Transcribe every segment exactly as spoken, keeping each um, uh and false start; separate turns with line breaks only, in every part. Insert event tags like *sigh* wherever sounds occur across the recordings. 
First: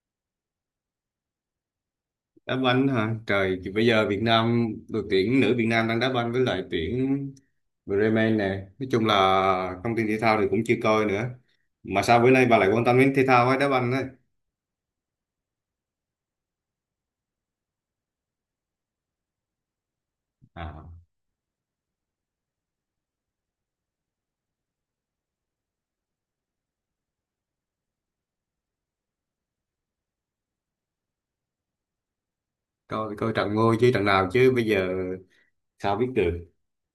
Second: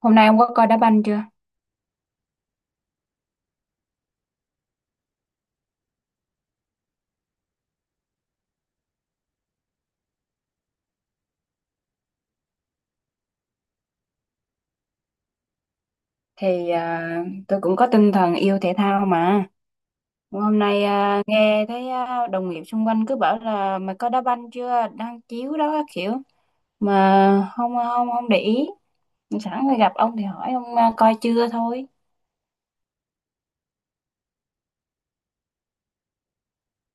Hôm nay ông có coi đá banh chưa?
Đá banh hả trời? Thì bây giờ Việt Nam, đội tuyển nữ Việt Nam đang đá banh với lại tuyển Bremen nè. Nói chung là thông tin thể thao thì cũng chưa coi nữa. Mà sao bữa nay bà lại quan tâm đến thể thao với đá banh đấy?
Thì à, tôi cũng có tinh thần yêu thể thao mà. Hôm nay
À,
à, nghe thấy à, đồng nghiệp xung quanh cứ bảo là mày coi đá banh chưa? Đang chiếu đó các kiểu mà không à, không không để ý. Sẵn phải gặp ông thì hỏi ông à, coi chưa thôi.
coi coi trận ngôi chứ, trận nào chứ bây giờ sao biết được.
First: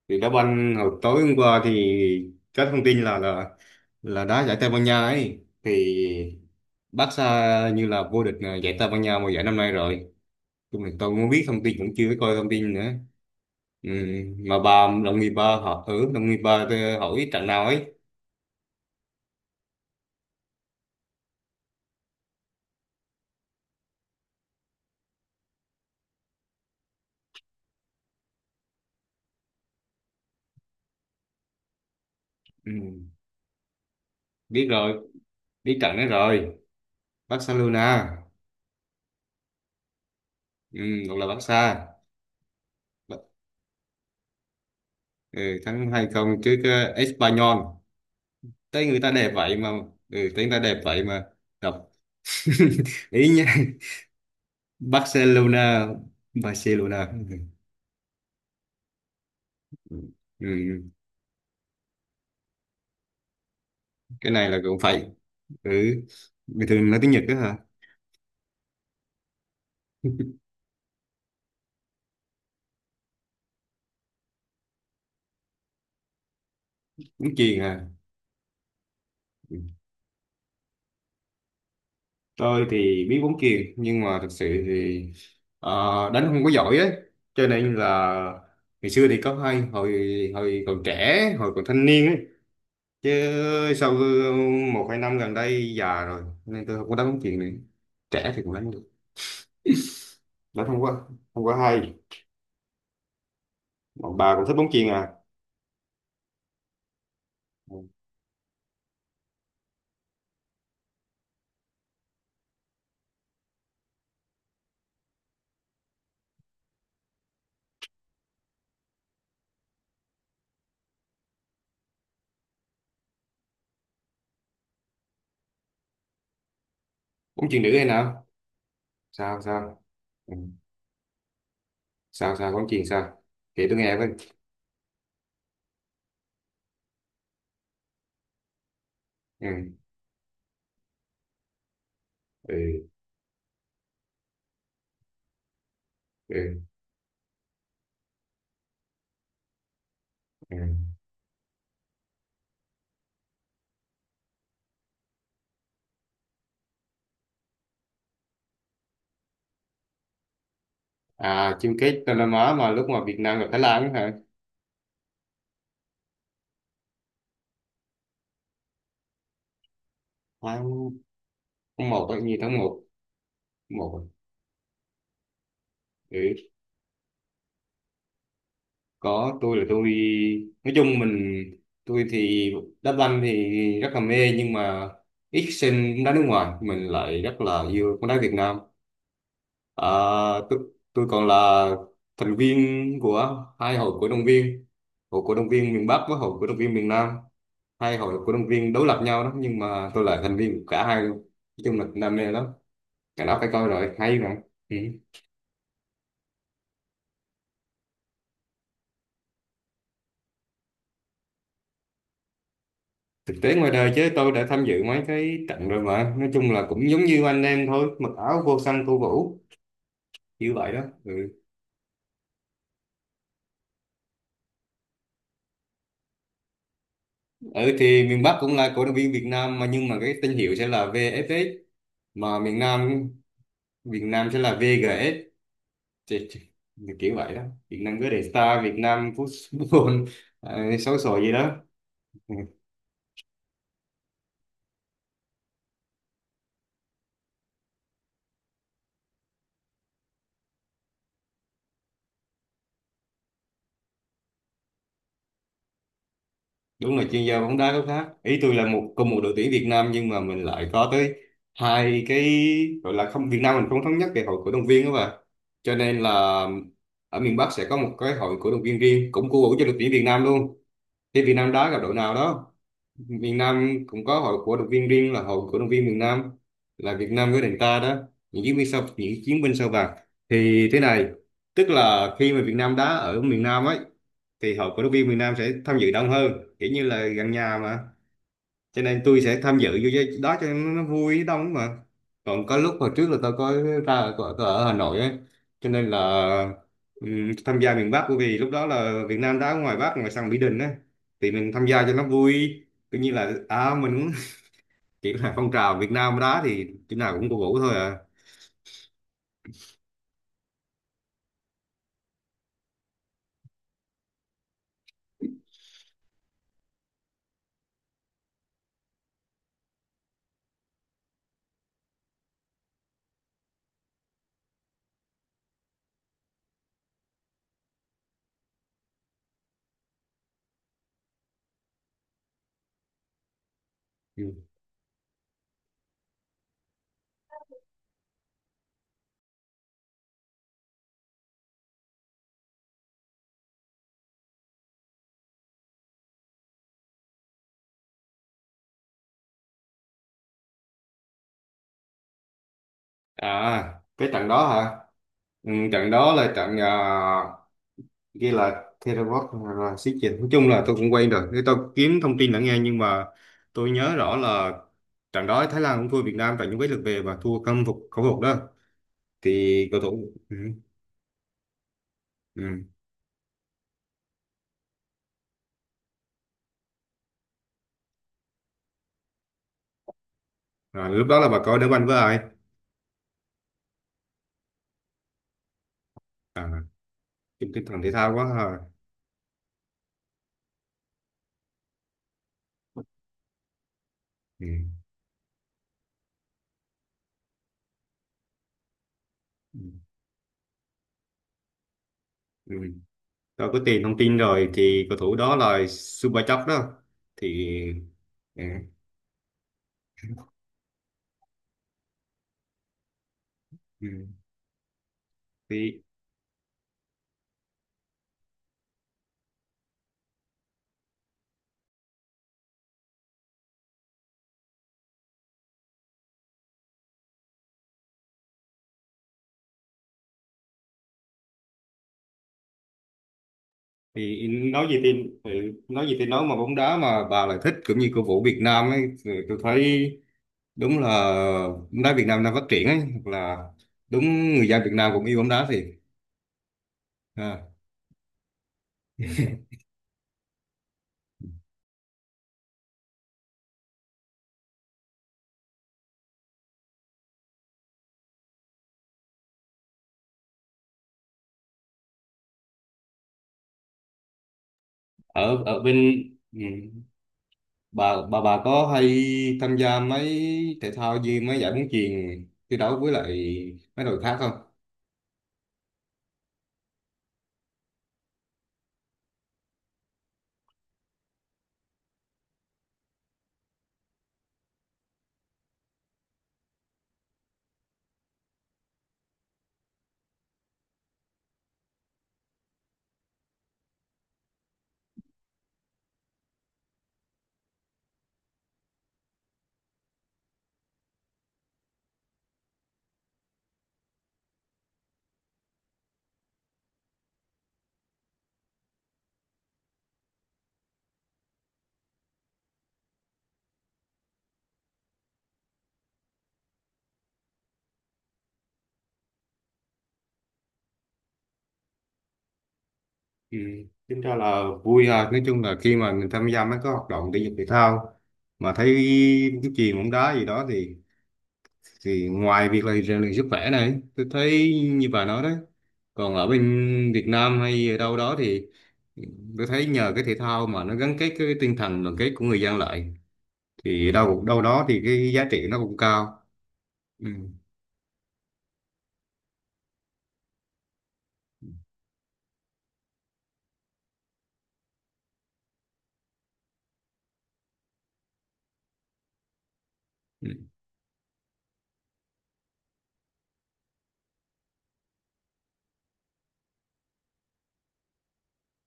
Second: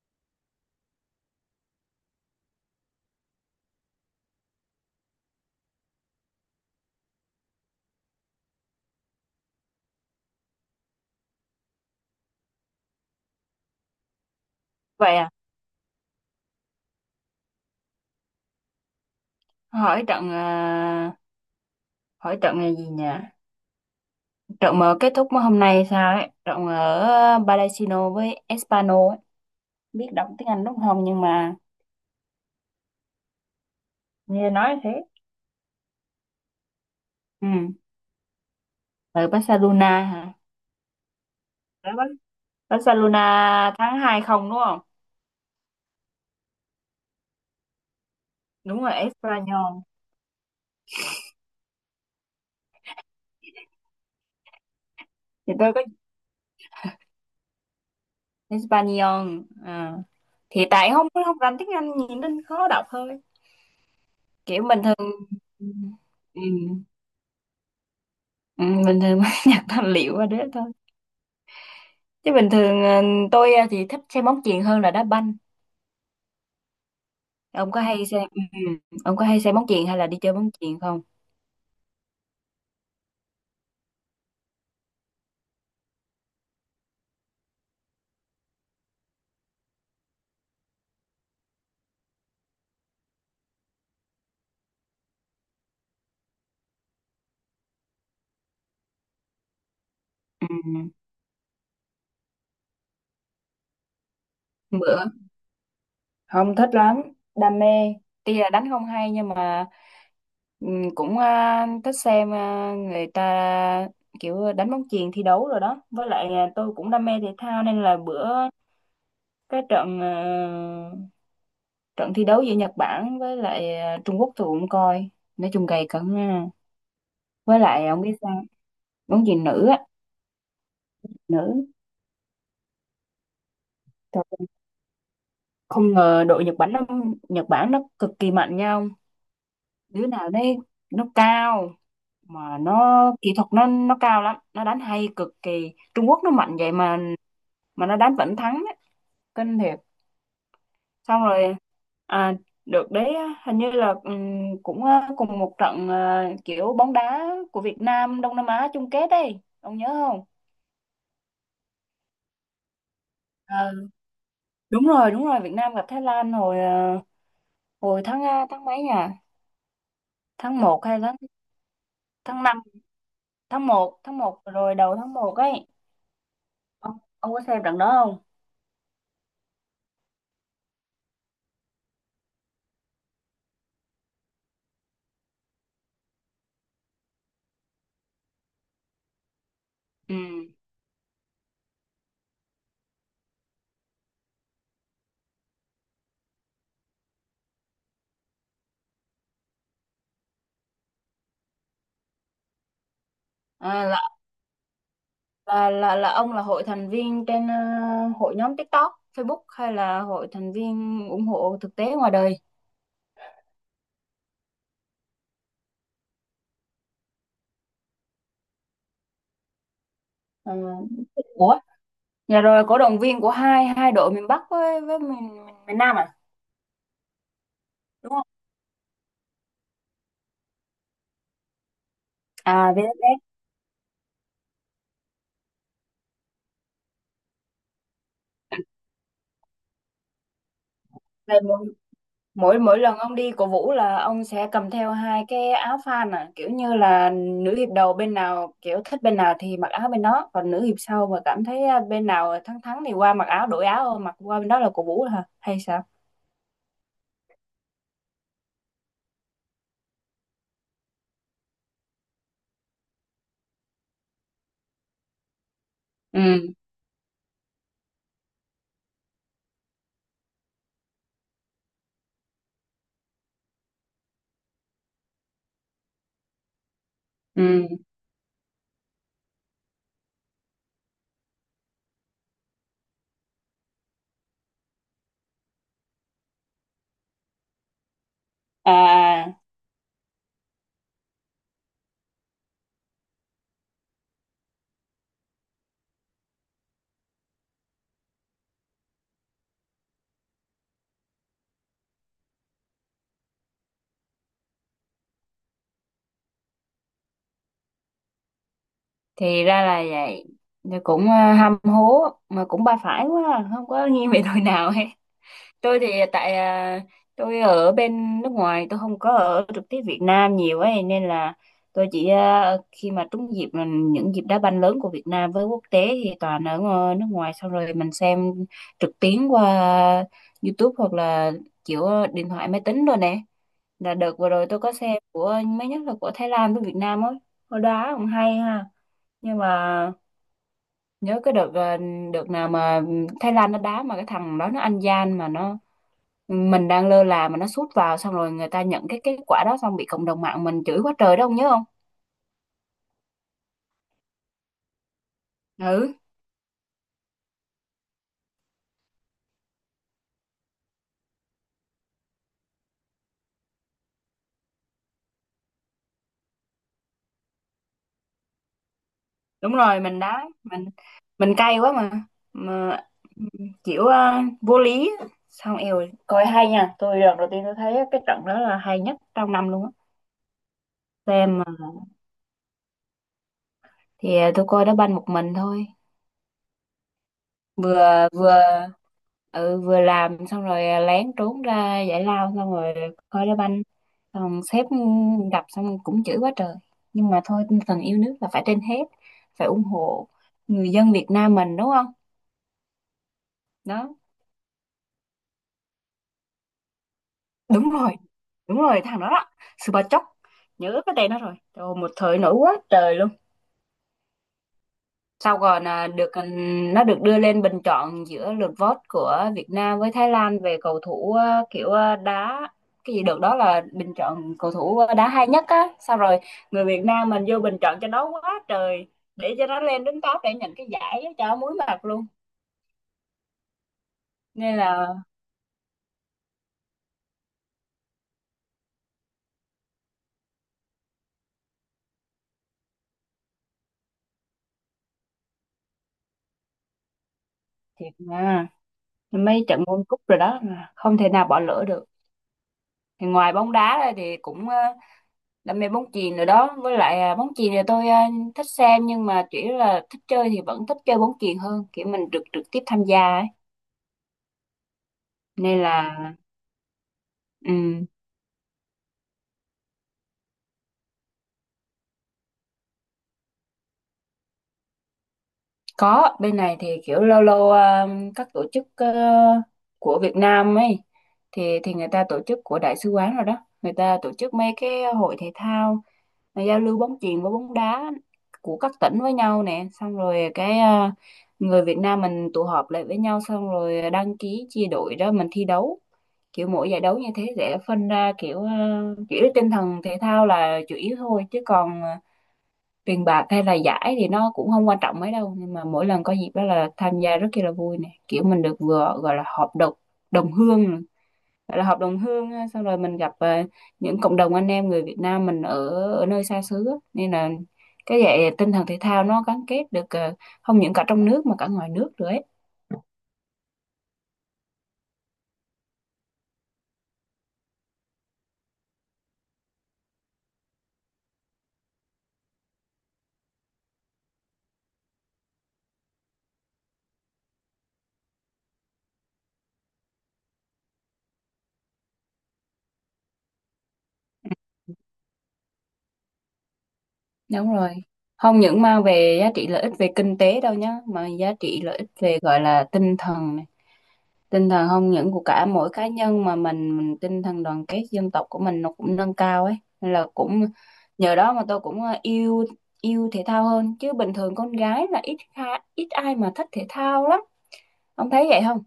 Thì đá banh hồi tối hôm qua thì có thông tin là là là đá giải Tây Ban Nha ấy, thì Barca như là vô địch à, giải Tây Ban Nha mùa giải năm nay rồi. Chung là tôi muốn biết thông tin cũng chưa có coi thông tin nữa. Ừ, mà bà
Vậy
đồng nghiệp,
à?
bà họ, ừ, đồng nghiệp bà thì hỏi trận nào ấy.
Hỏi trận à, hỏi trận là gì nhỉ? Trận mà kết thúc hôm nay sao ấy? Trận ở Balasino với Espano ấy. Biết đọc tiếng Anh đúng không, nhưng mà
Ừ,
nghe
biết
nói thế.
rồi, biết trận đấy rồi.
Ừ,
Barcelona,
ở Barcelona hả?
ừ, hoặc là Barca.
Barcelona tháng hai không đúng không?
Ừ, thắng hai không trước ờ, Espanyol.
Đúng
Tới
rồi,
người ta đẹp vậy mà.
Espanyol.
Ừ, tới người ta đẹp vậy mà đọc *laughs* ý nha.
Thì tôi có
Barcelona. Barcelona, ừ.
Espanyol. À.
Ừ.
Thì
Ừ.
tại không không rành tiếng Anh nhìn nên khó đọc thôi.
Cái này là
Kiểu
cũng
bình
phải.
thường ừ.
Ừ, bình thường nói tiếng Nhật đó hả?
Ừ, bình thường mới *laughs* nhặt tài liệu qua đấy thôi. Chứ bình thường ờ, tôi ờ, thì thích xem bóng chuyền hơn là đá banh.
Cũng chiền
Ông có
à?
hay xem ừ. ừ, Ông có hay xem
Ừ,
bóng chuyền hay là đi chơi bóng chuyền không?
tôi thì biết bóng chuyền, nhưng mà thực sự thì ờ, đánh không có giỏi ấy, cho nên là ngày xưa thì có hay, hồi hồi còn trẻ hồi còn thanh niên ấy, chứ sau một hai năm gần đây già rồi nên tôi không có đánh bóng chuyền nữa. Trẻ thì cũng đánh được,
Ừ.
đánh không có, không có hay. Bọn bà cũng thích bóng chuyền
Bữa
à?
không thích lắm, đam
Ừ.
mê tuy là đánh không hay, nhưng mà ừm, cũng à, thích xem à, người ta kiểu đánh bóng chuyền thi đấu rồi đó, với lại à, tôi cũng đam mê thể thao nên là bữa cái trận à, trận thi đấu giữa Nhật Bản với lại à, Trung Quốc tôi cũng coi, nói chung gay cấn ha.
Bóng
Với
chuyền nữ hay
lại ông biết
nào?
sao, bóng
Sao
chuyền nữ á,
sao? Ừ.
nữ,
Sao sao bóng chuyền sao? Kể tôi nghe với.
trời ơi, không ngờ đội Nhật Bản nó Nhật Bản nó cực kỳ mạnh nhau,
Ừ.
đứa nào đấy nó cao, mà
Ừ.
nó kỹ thuật nó nó cao lắm, nó đánh hay cực kỳ. Trung Quốc nó mạnh
Ừ.
vậy mà mà nó đánh vẫn thắng ấy. Kinh thiệt.
Ừ.
Xong rồi à, được đấy, hình như là ừm, cũng à, cùng một trận à, kiểu bóng đá của Việt Nam Đông Nam Á chung kết ấy, ông nhớ không?
À, chung kết Đông Nam Á mà lúc mà Việt Nam gặp Thái
Ờ,
Lan ấy hả?
đúng rồi đúng rồi Việt Nam gặp Thái Lan hồi à, hồi tháng à, tháng mấy nhỉ? Tháng
Tháng,
một hay tháng
tháng một á, như
tháng
tháng
năm,
một.
tháng
Một
một, tháng
à?
một rồi, đầu tháng một ấy.
Ừ.
Ông ông có xem trận đó không?
Có, tôi là tôi, nói chung mình, tôi thì đá banh thì rất là mê, nhưng mà ít xem bóng đá nước ngoài, mình lại rất là yêu bóng đá Việt Nam. À,
Ừ,
tôi, tôi còn là thành viên của hai hội cổ động viên, hội cổ động viên miền Bắc với hội cổ động viên miền Nam. Hai hội cổ động viên đối lập nhau đó, nhưng mà tôi là thành viên của cả hai luôn. Nói chung là đam mê lắm, cả đó phải coi rồi,
à,
hay mà. Ừ.
là là là ông là hội thành viên trên ờ, hội nhóm TikTok, Facebook, hay là hội thành viên ủng hộ thực tế ngoài đời?
Thực tế ngoài đời chứ, tôi đã tham dự mấy cái trận rồi, mà nói chung là cũng giống như anh em thôi, mặc áo vô xanh tô vũ
Ờ,
như vậy đó. Ừ.
ủa, nhà rồi cổ động viên của hai hai đội miền Bắc với với miền miền Nam à?
Ừ, thì
Đúng
miền
không?
Bắc cũng là cổ động viên Việt Nam mà, nhưng mà cái tên hiệu sẽ là vê ép ét, mà
À
miền Nam
vi ép ép.
Việt Nam sẽ là vê giê ét, thì, thì, kiểu vậy đó. Việt Nam cứ để Star Việt Nam Football *laughs* à, xấu xổ gì
Vậy
đó.
mỗi
Ừ.
mỗi mỗi lần ông đi cổ vũ là ông sẽ cầm theo hai cái áo fan à, kiểu như là nữ hiệp đầu bên nào, kiểu thích bên nào thì mặc áo bên đó, còn nữ hiệp sau mà cảm thấy ờ, bên nào thắng thắng thì qua mặc áo, đổi áo, mặc qua bên đó là cổ vũ hả? Hay sao?
Đúng là chuyên gia bóng đá gốc khác ý. Tôi là một, cùng một đội tuyển Việt Nam nhưng mà mình lại có tới hai cái, gọi là không, Việt Nam mình không thống nhất về hội cổ động viên đó mà, cho nên là
Ừ.
ở miền Bắc sẽ có một cái hội cổ động viên riêng, cũng cổ vũ cho đội tuyển Việt Nam luôn. Thì Việt Nam đá gặp đội nào đó, miền Nam cũng có hội cổ động viên riêng, là hội cổ động viên miền Nam, là Việt Nam với
Ừ.
đảng ta đó. Những chiến binh sao, những chiến binh sao vàng, thì thế này. Tức là khi mà Việt Nam đá ở miền Nam ấy, thì hội cổ động viên miền Nam sẽ tham dự đông hơn, kiểu như là gần nhà mà,
À
cho nên tôi
à,
sẽ tham dự vô cái đó cho nó vui đông mà. Còn có lúc hồi trước là tôi có ra, có, có ở Hà Nội ấy, cho nên là ừm, tham gia miền Bắc, bởi vì lúc đó là Việt Nam đá ngoài Bắc, ngoài sân Mỹ Đình ấy, thì mình tham gia cho nó vui. Cứ như là à, mình cũng *laughs* kiểu là phong trào, Việt Nam đá thì chỗ nào cũng cổ vũ thôi à.
thì ra là vậy. Thì cũng ờ, ham hố mà cũng ba phải quá à, không có nghiêng về đội nào hết. Tôi thì tại ờ, tôi ở bên nước ngoài, tôi không có ở trực tiếp Việt Nam nhiều ấy nên là tôi chỉ ờ, khi mà trúng dịp là những dịp đá banh lớn của Việt Nam với quốc tế thì toàn ở ngờ- nước ngoài xong rồi mình xem trực tuyến qua YouTube, hoặc là kiểu điện thoại máy tính rồi nè, là đợt vừa
Ừ.
rồi tôi có xem của mới nhất là của Thái Lan với Việt Nam ấy. Hồi đó cũng hay ha, nhưng mà nhớ cái đợt ờ, đợt nào mà Thái Lan nó đá mà cái thằng đó nó ăn gian mà nó, mình đang lơ là mà nó sút vào, xong rồi người ta nhận cái kết quả đó, xong bị cộng đồng mạng mình chửi quá trời đó, ông nhớ không?
À, cái trận đó hả? Ừ, trận
Ừ,
đó là trận à, ghi là Terabot là, là xí dịch, nói chung là tôi cũng quen rồi. Thế tôi kiếm thông tin đã nghe, nhưng mà tôi nhớ rõ là trận đó Thái Lan cũng thua Việt Nam tại những cái lượt về, và thua khâm phục khẩu phục đó,
đúng
thì
rồi,
cầu
mình
thủ,
đá
ừ.
mình mình cay quá mà
Ừ.
mà kiểu ờ, vô lý. Xong eo, coi hay nha, tôi lần đầu tiên tôi thấy cái trận đó là hay nhất trong năm luôn á.
Rồi, lúc đó là
Xem
bà
mà,
coi đá banh với ai?
thì tôi coi đá banh một mình thôi.
Chung tinh thần thể
vừa
thao quá
vừa
ha.
ừ, vừa làm xong rồi à, lén trốn ra giải lao xong rồi coi đá banh, xong
Ừ.
sếp gặp xong cũng chửi quá trời, nhưng mà thôi tinh thần yêu nước là phải trên hết, phải
Ừ.
ủng hộ người dân Việt Nam mình đúng không.
Ừ. Tôi có tìm thông
Đó
tin rồi, thì cầu thủ đó là Subachok đó, thì
đúng rồi,
ừ.
đúng rồi, thằng đó đó, Super Chóc, nhớ cái tên nó rồi. Trời ơi, một thời nổi quá trời luôn.
Ừ.
Sau còn
Thì
à, được ừ, nó được đưa lên bình chọn giữa lượt vote của Việt Nam với Thái Lan về cầu thủ à, kiểu à, đá cái gì được đó, là bình chọn cầu thủ à, đá hay nhất á. Sau rồi người Việt Nam mình vô bình chọn cho nó quá trời, để cho nó lên đến top để nhận cái giải á, cho muối mặt luôn.
thì
Nên
nói gì
là
thì ừ, nói gì thì nói, mà bóng đá mà bà lại thích cũng như cổ vũ Việt Nam ấy, thì tôi thấy đúng là bóng đá Việt Nam đang phát triển ấy, hoặc là đúng, người dân Việt Nam cũng yêu bóng đá thì, à.
thiệt mà, mấy trận World Cup rồi đó mà không thể nào bỏ lỡ được. Thì ngoài bóng đá ra thì cũng ờ, đam mê bóng chuyền rồi đó, với lại à, bóng chuyền thì tôi à, thích xem nhưng mà chỉ là thích chơi, thì vẫn thích chơi bóng chuyền hơn, kiểu mình trực trực tiếp tham gia ấy
Ở
nên
ở bên,
là
ừ,
ừ.
bà bà bà có hay tham gia mấy thể thao như mấy giải bóng chuyền thi đấu với lại mấy đội khác không?
Có, bên này thì kiểu lâu lâu ờ, các tổ chức ờ, của Việt Nam ấy thì thì người ta tổ chức của đại sứ quán rồi đó. Người ta tổ chức mấy cái hội thể thao mà giao lưu bóng chuyền với bóng đá của các tỉnh với nhau nè, xong rồi cái ờ, người Việt Nam mình tụ họp lại với nhau, xong rồi đăng ký chia đội đó mình thi đấu. Kiểu mỗi giải đấu như thế sẽ phân ra kiểu ờ, chỉ tinh thần thể thao là chủ yếu thôi, chứ còn ờ, tiền bạc hay là giải thì nó cũng không quan trọng mấy đâu, nhưng mà mỗi lần có dịp đó là tham gia rất kia là vui nè, kiểu mình được vừa gọi là họp đồng đồng hương nè, gọi là họp đồng hương á. Xong rồi mình gặp ờ, những cộng đồng anh em người Việt Nam mình ở ở nơi xa xứ á, nên là cái vậy tinh thần thể thao nó gắn kết được ờ, không những cả trong nước mà cả ngoài nước nữa ấy.
Ừ. Tính ra là vui à. Nói chung là khi mà mình tham gia mấy cái hoạt động thể dục thể thao mà thấy bóng chuyền, bóng đá gì đó thì thì ngoài việc là rèn luyện sức khỏe này, tôi thấy như bà nói đấy, còn ở bên Việt Nam hay ở đâu đó thì tôi thấy nhờ cái thể thao mà nó gắn kết cái tinh thần đoàn kết của người dân lại, thì đâu đâu đó thì cái giá trị nó cũng cao. Ừ.
Đúng rồi. Không những mang về giá trị lợi ích về kinh tế đâu nhá, mà giá trị lợi ích về gọi là tinh thần này. Tinh thần không những của cả mỗi cá nhân mà mình, mình tinh thần đoàn kết dân tộc của mình nó cũng nâng cao ấy. Nên là
Ừ.
cũng nhờ đó mà tôi cũng ờ, yêu yêu thể thao hơn, chứ bình thường con gái là ít kha, ít ai mà thích thể thao lắm. Ông thấy vậy không?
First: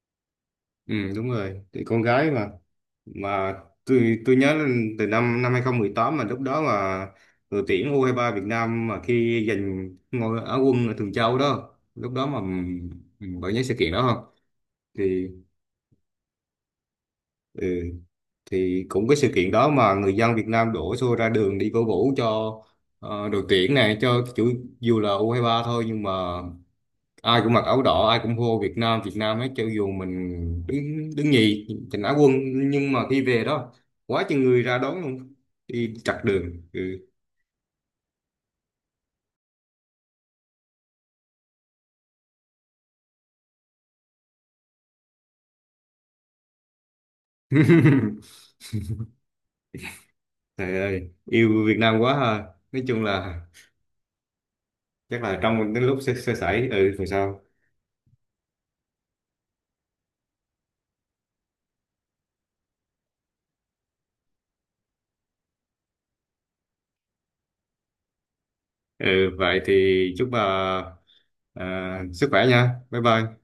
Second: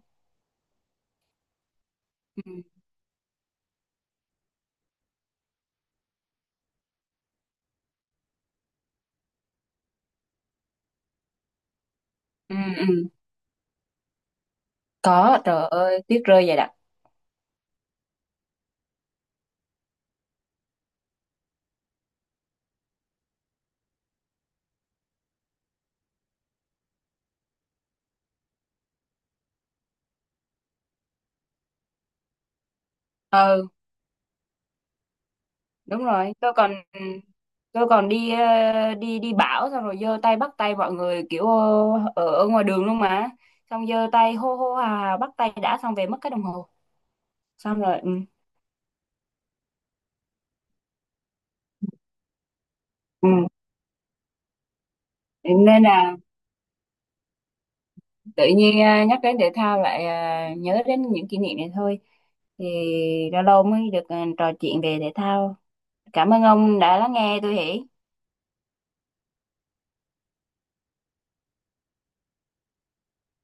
Ừ, đúng rồi, thì con gái mà
Ừ.
mà tôi tôi nhớ là từ năm năm hai không một tám, mà lúc đó mà đội tuyển u hai ba Việt Nam mà khi giành ngôi Á quân ở Thường Châu đó, lúc đó mà,
Ừ, ừ.
ừ, bạn nhớ sự kiện đó không? Thì
Có, trời ơi, tuyết rơi vậy
ừ, thì cũng cái sự kiện đó mà người dân Việt Nam đổ xô ra đường đi cổ vũ cho ờ, đội tuyển này cho chủ, dù là u hai ba thôi, nhưng mà ai cũng mặc áo đỏ, ai cũng hô Việt Nam Việt Nam ấy, cho dù mình đứng đứng nhì giành Á quân, nhưng mà khi về
đặc.
đó quá chừng người ra đón luôn, đi
Đúng
chặt
rồi, tôi
đường,
còn
ừ.
tôi còn đi ờ, đi đi bão, xong rồi giơ tay bắt tay mọi người kiểu ờ, ở, ở ngoài đường luôn mà, xong giơ tay hô hô hào hào bắt tay đã, xong về mất cái đồng hồ, xong rồi ừ,
*laughs* Trời ơi, yêu Việt Nam quá ha. Nói chung
ừ,
là chắc là trong cái
nên
lúc sơ,
là
sơ sẩy ừ rồi sao.
tự nhiên ờ, nhắc đến thể thao lại ờ, nhớ đến những kỷ niệm này thôi. Thì lâu lâu mới được ờ, trò chuyện về thể thao, cảm ơn ông đã lắng nghe tôi hỉ.
Ừ, vậy thì chúc bà à, sức khỏe nha, bye bye.